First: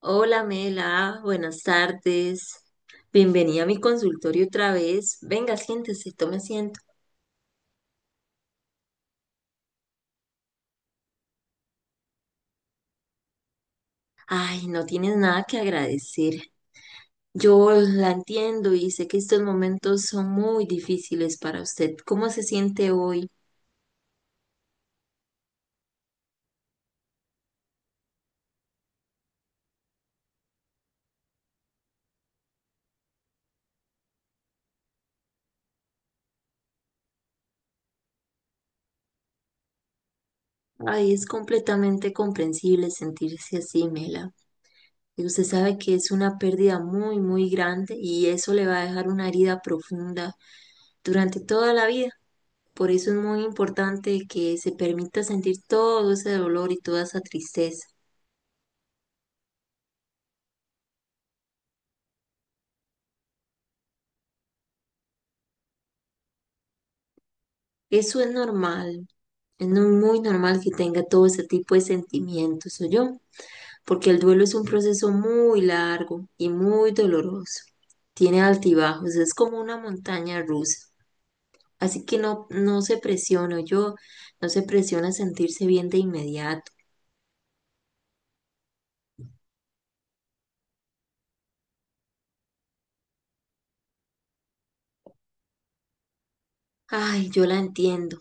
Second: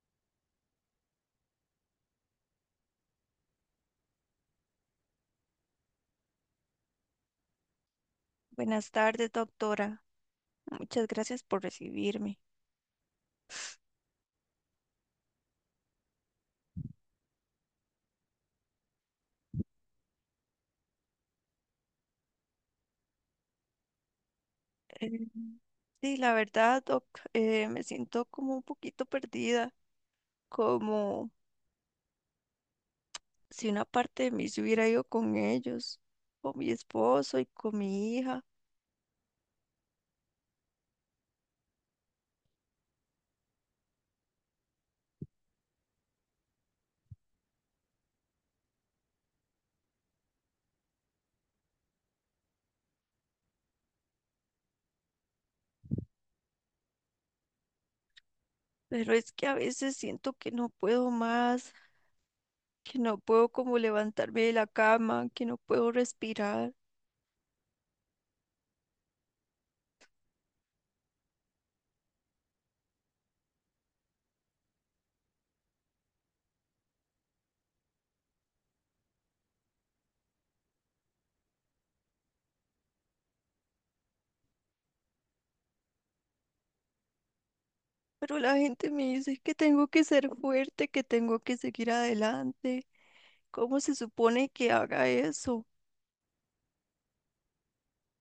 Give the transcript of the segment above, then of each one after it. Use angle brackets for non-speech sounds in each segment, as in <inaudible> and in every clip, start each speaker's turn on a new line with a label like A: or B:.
A: Hola Mela, buenas tardes. Bienvenida a mi consultorio otra vez. Venga, siéntese, tome asiento.
B: Buenas tardes, doctora. Muchas gracias por recibirme.
A: Ay, no tienes nada que agradecer. Yo la entiendo y sé que estos momentos son muy difíciles para usted. ¿Cómo se siente hoy?
B: Eh, sí, la verdad, doc, me siento como un poquito perdida, como si una parte de mí se hubiera ido con ellos, con mi esposo y con mi hija.
A: Ay, es completamente comprensible sentirse así, Mela. Y usted sabe que es una pérdida muy, muy grande y eso le va a dejar una herida profunda durante toda la vida. Por eso es muy importante que se permita sentir todo ese dolor y toda esa tristeza.
B: Pero es que a veces siento que no puedo más, que no puedo como levantarme de la cama, que no puedo respirar.
A: Eso es normal, es muy normal que tenga todo ese tipo de sentimientos, porque el duelo es un proceso muy largo y muy doloroso. Tiene altibajos, es como una montaña rusa. Así que no, no se presiona, no se presiona a sentirse bien de inmediato.
B: Pero la gente me dice que tengo que ser fuerte, que tengo que seguir adelante. ¿Cómo se supone que haga eso?
A: Ay, yo la entiendo.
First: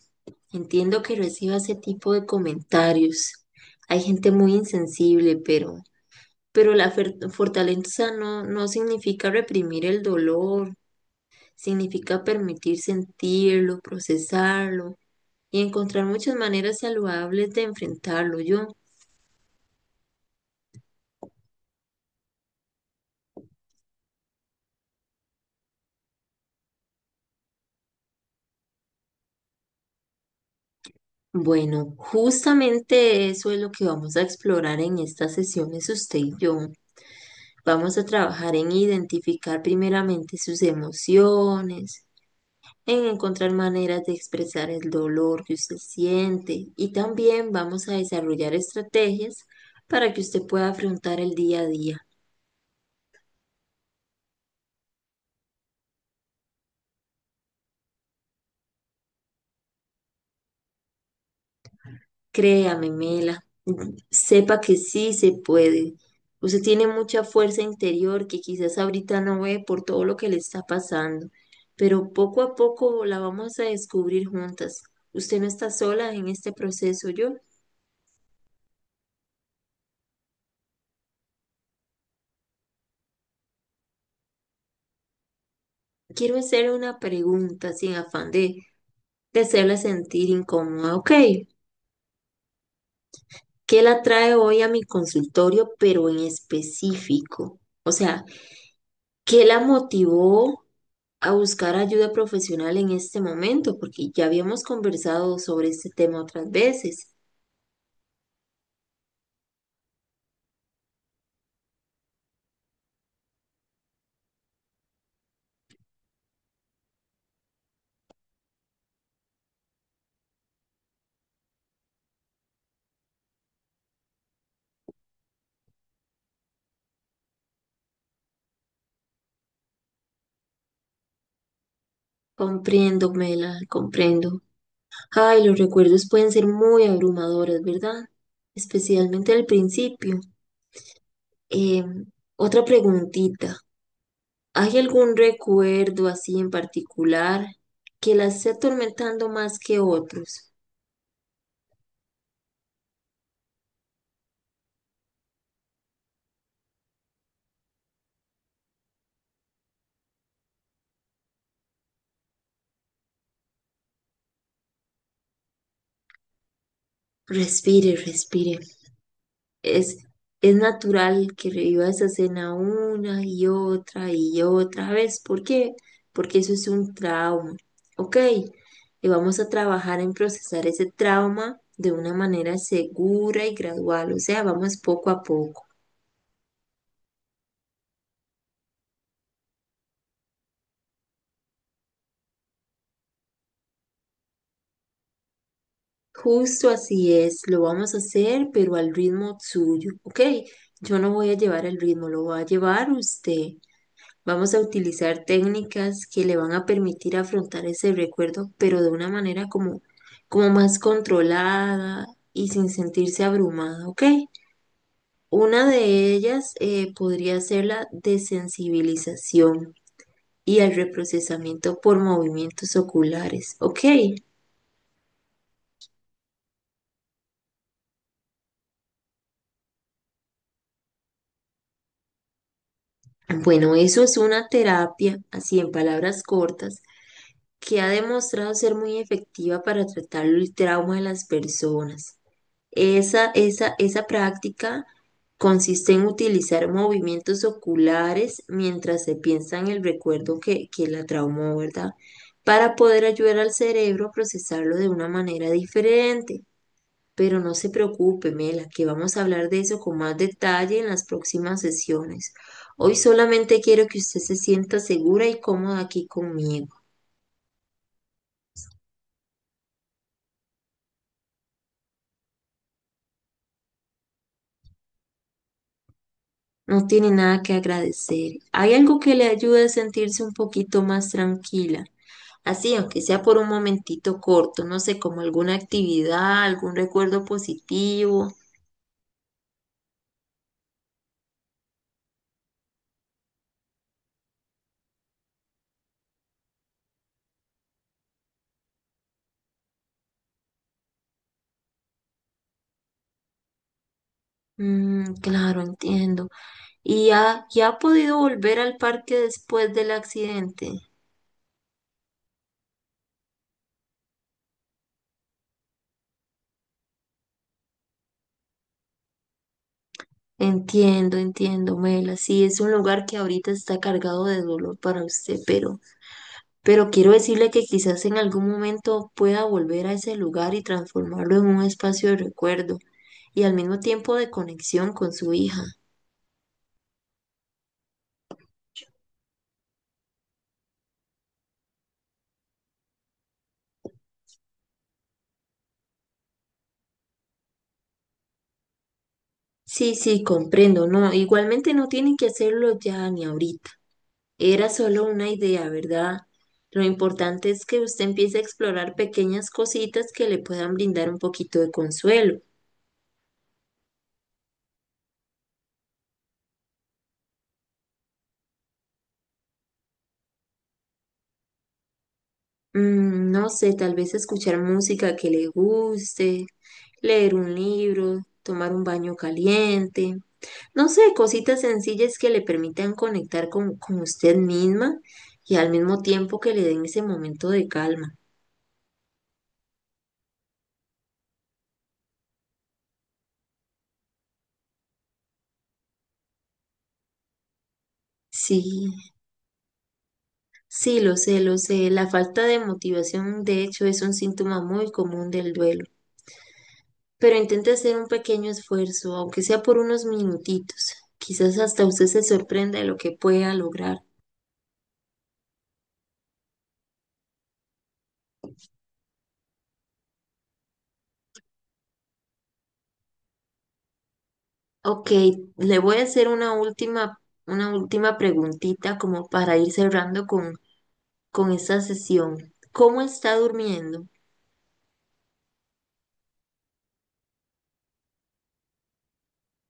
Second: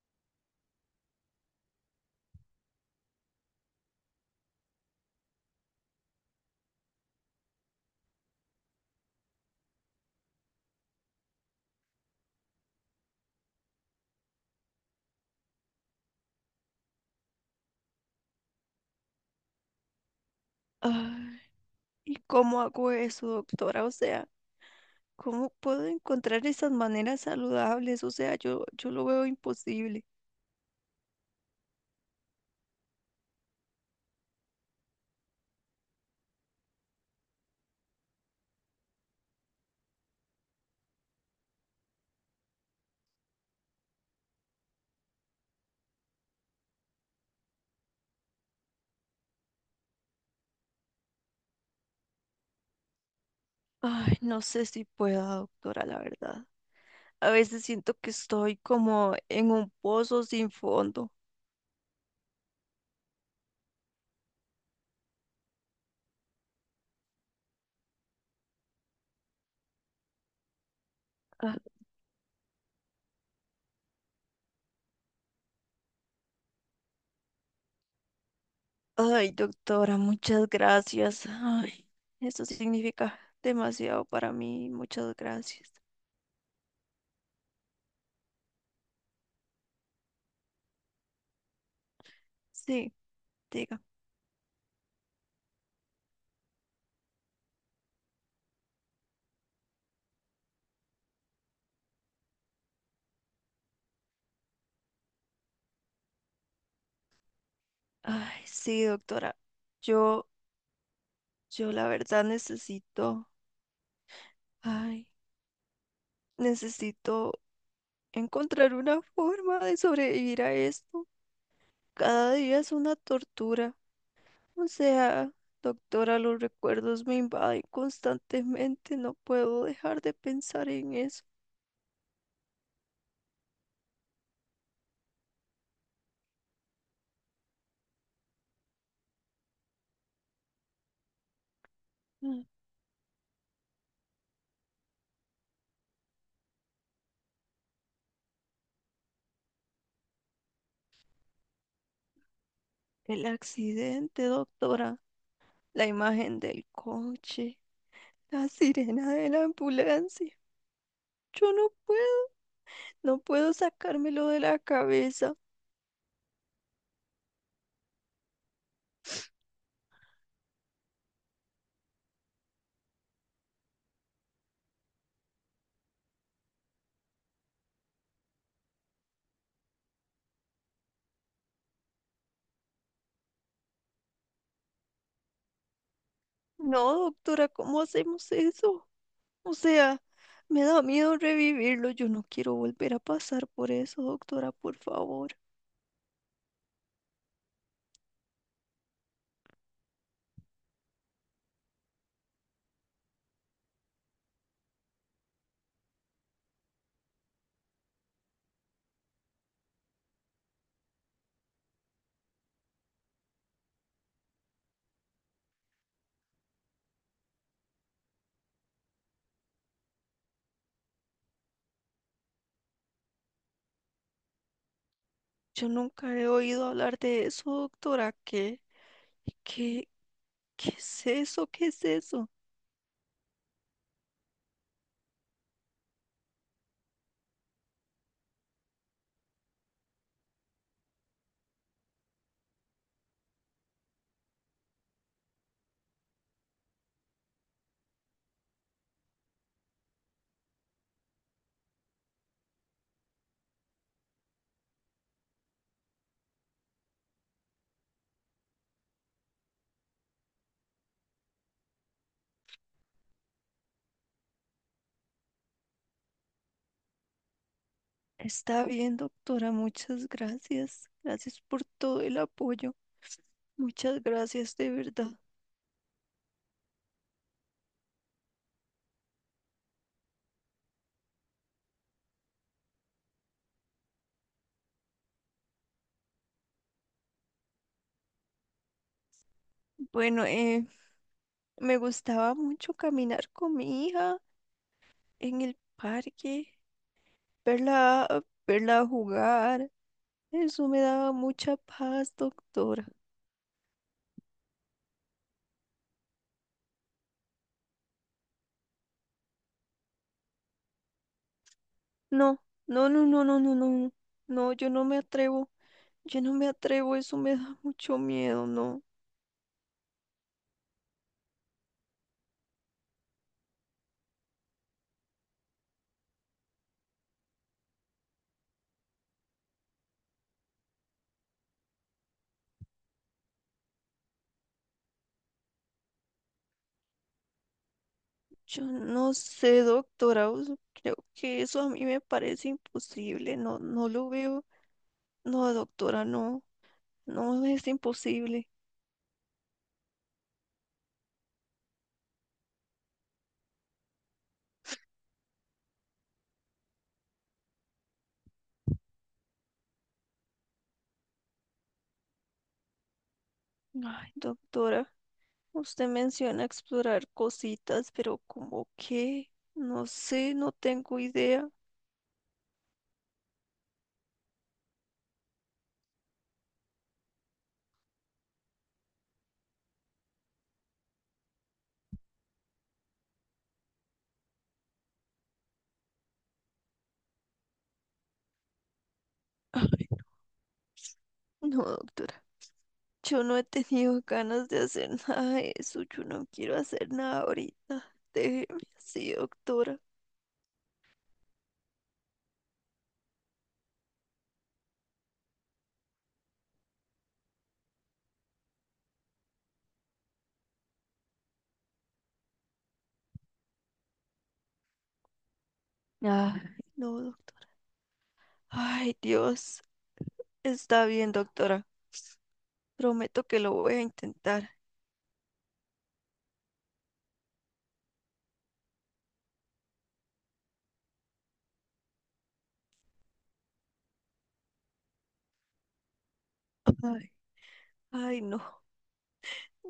A: Entiendo que reciba ese tipo de comentarios. Hay gente muy insensible, pero la fortaleza no, no significa reprimir el dolor, significa permitir sentirlo, procesarlo y encontrar muchas maneras saludables de enfrentarlo.
B: Ay, ¿y cómo hago eso, doctora? O sea, ¿cómo puedo encontrar esas maneras saludables? O sea, yo lo veo imposible.
A: Bueno, justamente eso es lo que vamos a explorar en estas sesiones usted y yo. Vamos a trabajar en identificar primeramente sus emociones en encontrar maneras de expresar el dolor que usted siente y también vamos a desarrollar estrategias para que usted pueda afrontar el día a día.
B: Ay, no sé si pueda, doctora, la verdad. A veces siento que estoy como en un pozo sin fondo.
A: Créame, Mela, sepa que sí se puede. Usted tiene mucha fuerza interior que quizás ahorita no ve por todo lo que le está pasando,
B: Ah,
A: pero poco a poco la vamos a descubrir juntas. Usted no está sola en este proceso. Yo
B: ay, doctora, muchas gracias. Ay, eso significa demasiado para mí. Muchas gracias.
A: quiero hacerle una pregunta sin afán de hacerla sentir incómoda, ¿ok?
B: Sí,
A: ¿Qué
B: diga.
A: la trae hoy a mi consultorio, pero en específico? O sea, ¿qué la motivó a buscar ayuda profesional en este momento? Porque ya habíamos conversado sobre este tema otras veces.
B: Ay, sí, doctora. Yo, yo la verdad necesito. Ay. Necesito encontrar una forma de sobrevivir a esto. Cada día es una tortura. O sea, doctora, los recuerdos me invaden constantemente. No puedo dejar de pensar en eso.
A: Comprendo, Mela, comprendo. Ay, los recuerdos pueden ser muy abrumadores, ¿verdad? Especialmente al principio. Eh,
B: Mm.
A: otra preguntita. ¿Hay algún recuerdo así en particular que la esté atormentando más que otros?
B: El accidente, doctora. La imagen del coche. La sirena de la ambulancia. Yo no puedo. No puedo sacármelo de la cabeza.
A: Respire, respire. Es, es natural que reviva esa escena una y otra vez. ¿Por qué? Porque eso es un trauma. Ok, y vamos a trabajar en procesar ese trauma de una manera segura y gradual. O sea, vamos poco a poco.
B: No, doctora, ¿cómo hacemos eso? O sea... me da miedo revivirlo. Yo no quiero volver a pasar por eso, doctora, por favor.
A: Justo así es, lo vamos a hacer, pero al ritmo suyo. Ok, yo no voy a llevar el ritmo, lo va a llevar usted. Vamos a utilizar técnicas que le van a permitir afrontar ese recuerdo, pero de una manera como más controlada y sin sentirse abrumada, ¿ok? Una de ellas podría ser la desensibilización y el reprocesamiento por movimientos oculares, ¿ok?
B: Yo nunca he oído hablar de eso, doctora. ¿Qué? ¿Qué? ¿Qué es eso? ¿Qué es eso?
A: Bueno, eso es una terapia, así en palabras cortas, que ha demostrado ser muy efectiva para tratar el trauma de las personas. Esa práctica consiste en utilizar movimientos oculares mientras se piensa en el recuerdo que la traumó, ¿verdad? Para poder ayudar al cerebro a procesarlo de una manera diferente. Pero no se preocupe, Mela, que vamos a hablar de eso con más detalle en las próximas sesiones. Hoy solamente quiero que usted se sienta segura y cómoda aquí conmigo.
B: Está bien, doctora. Muchas gracias. Gracias por todo el apoyo. Muchas gracias, de verdad.
A: No tiene nada que agradecer. Hay algo que le ayude a sentirse un poquito más tranquila. Así, aunque sea por un momentito corto, no sé, como alguna actividad, algún recuerdo positivo.
B: Bueno, me gustaba mucho caminar con mi hija en el parque, verla, verla jugar. Eso me daba mucha paz, doctora.
A: Mm, claro, entiendo. ¿Y y ha podido volver al parque después del accidente?
B: No, no, no, no, no, no, no, no, no, yo no me atrevo, yo no me atrevo, eso me da mucho miedo. No,
A: Entiendo, entiendo, Mela. Sí, es un lugar que ahorita está cargado de dolor para usted, pero quiero decirle que quizás en algún momento pueda volver a ese lugar y transformarlo en un espacio de recuerdo y al mismo tiempo de conexión con su hija.
B: yo no sé, doctora, creo que eso a mí me parece imposible, no, no lo veo, no, doctora, no, no es imposible.
A: Sí, sí, comprendo, no, igualmente no tienen que hacerlo ya ni ahorita. Era solo una idea, ¿verdad? Lo importante es que usted empiece a explorar pequeñas cositas que le puedan brindar un poquito de consuelo.
B: Ay, doctora, usted menciona explorar cositas, pero ¿cómo qué? No sé, no tengo idea.
A: Mm, no sé, tal vez escuchar música que le guste, leer un libro, tomar un baño caliente. No sé, cositas sencillas que le permitan conectar con usted misma y al mismo tiempo que le den ese momento de calma.
B: <laughs> No, doctora. Yo no he tenido ganas de hacer <laughs> nada de eso. Yo no quiero hacer nada ahorita. Déjeme
A: Sí,
B: así, doctora.
A: sí, lo sé, lo sé. La falta de motivación, de hecho, es un síntoma muy común del duelo. Pero intente hacer un pequeño esfuerzo, aunque sea por unos minutitos. Quizás hasta usted se sorprenda de lo que pueda lograr.
B: Ay, no, ay, Dios. Está bien, doctora. Prometo que lo voy a intentar.
A: Ok, le voy a hacer una última preguntita como para ir cerrando con esta sesión. ¿Cómo está durmiendo?
B: Ay, ay, no.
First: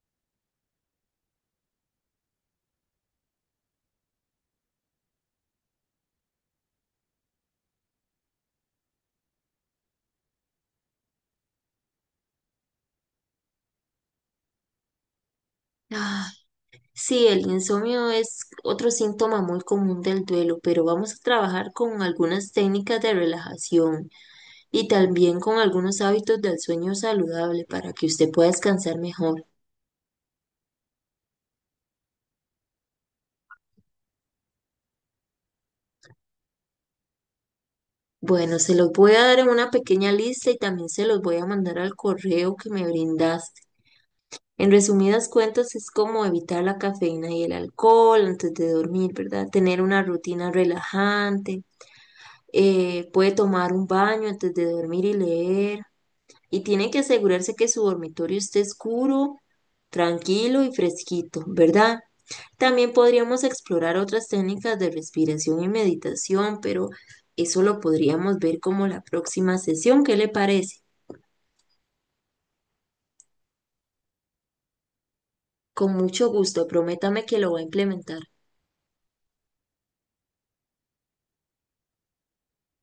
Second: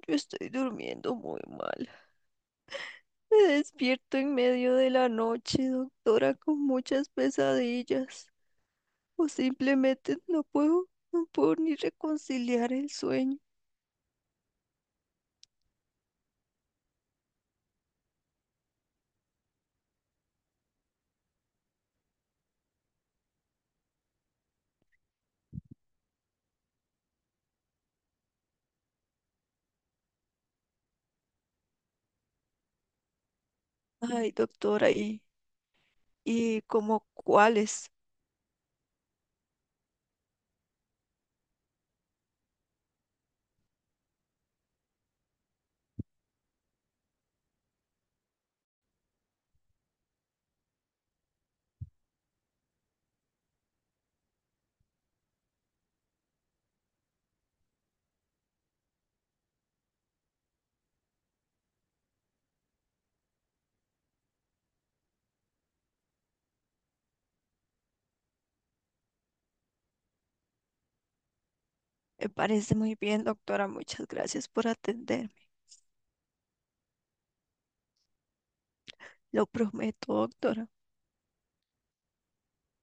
B: Yo estoy durmiendo muy mal. Me despierto en medio de la noche, doctora, con muchas pesadillas. O simplemente no puedo, no puedo ni reconciliar el sueño.
A: Ah, sí, el insomnio es otro síntoma muy común del duelo, pero vamos a trabajar con algunas técnicas de relajación y también con algunos hábitos del sueño saludable para que usted pueda descansar mejor.
B: Ay, doctora, y como cuáles?
A: Bueno, se los voy a dar en una pequeña lista y también se los voy a mandar al correo que me brindaste. En resumidas cuentas, es como evitar la cafeína y el alcohol antes de dormir, ¿verdad? Tener una rutina relajante, puede tomar un baño antes de dormir y leer. Y tienen que asegurarse que su dormitorio esté oscuro, tranquilo y fresquito, ¿verdad? También podríamos explorar otras técnicas de respiración y meditación, pero eso lo podríamos ver como la próxima sesión. ¿Qué le parece?
B: Me parece muy bien, doctora. Muchas gracias por atenderme.
A: Con mucho gusto, prométame que lo va a implementar.
B: Lo prometo, doctora.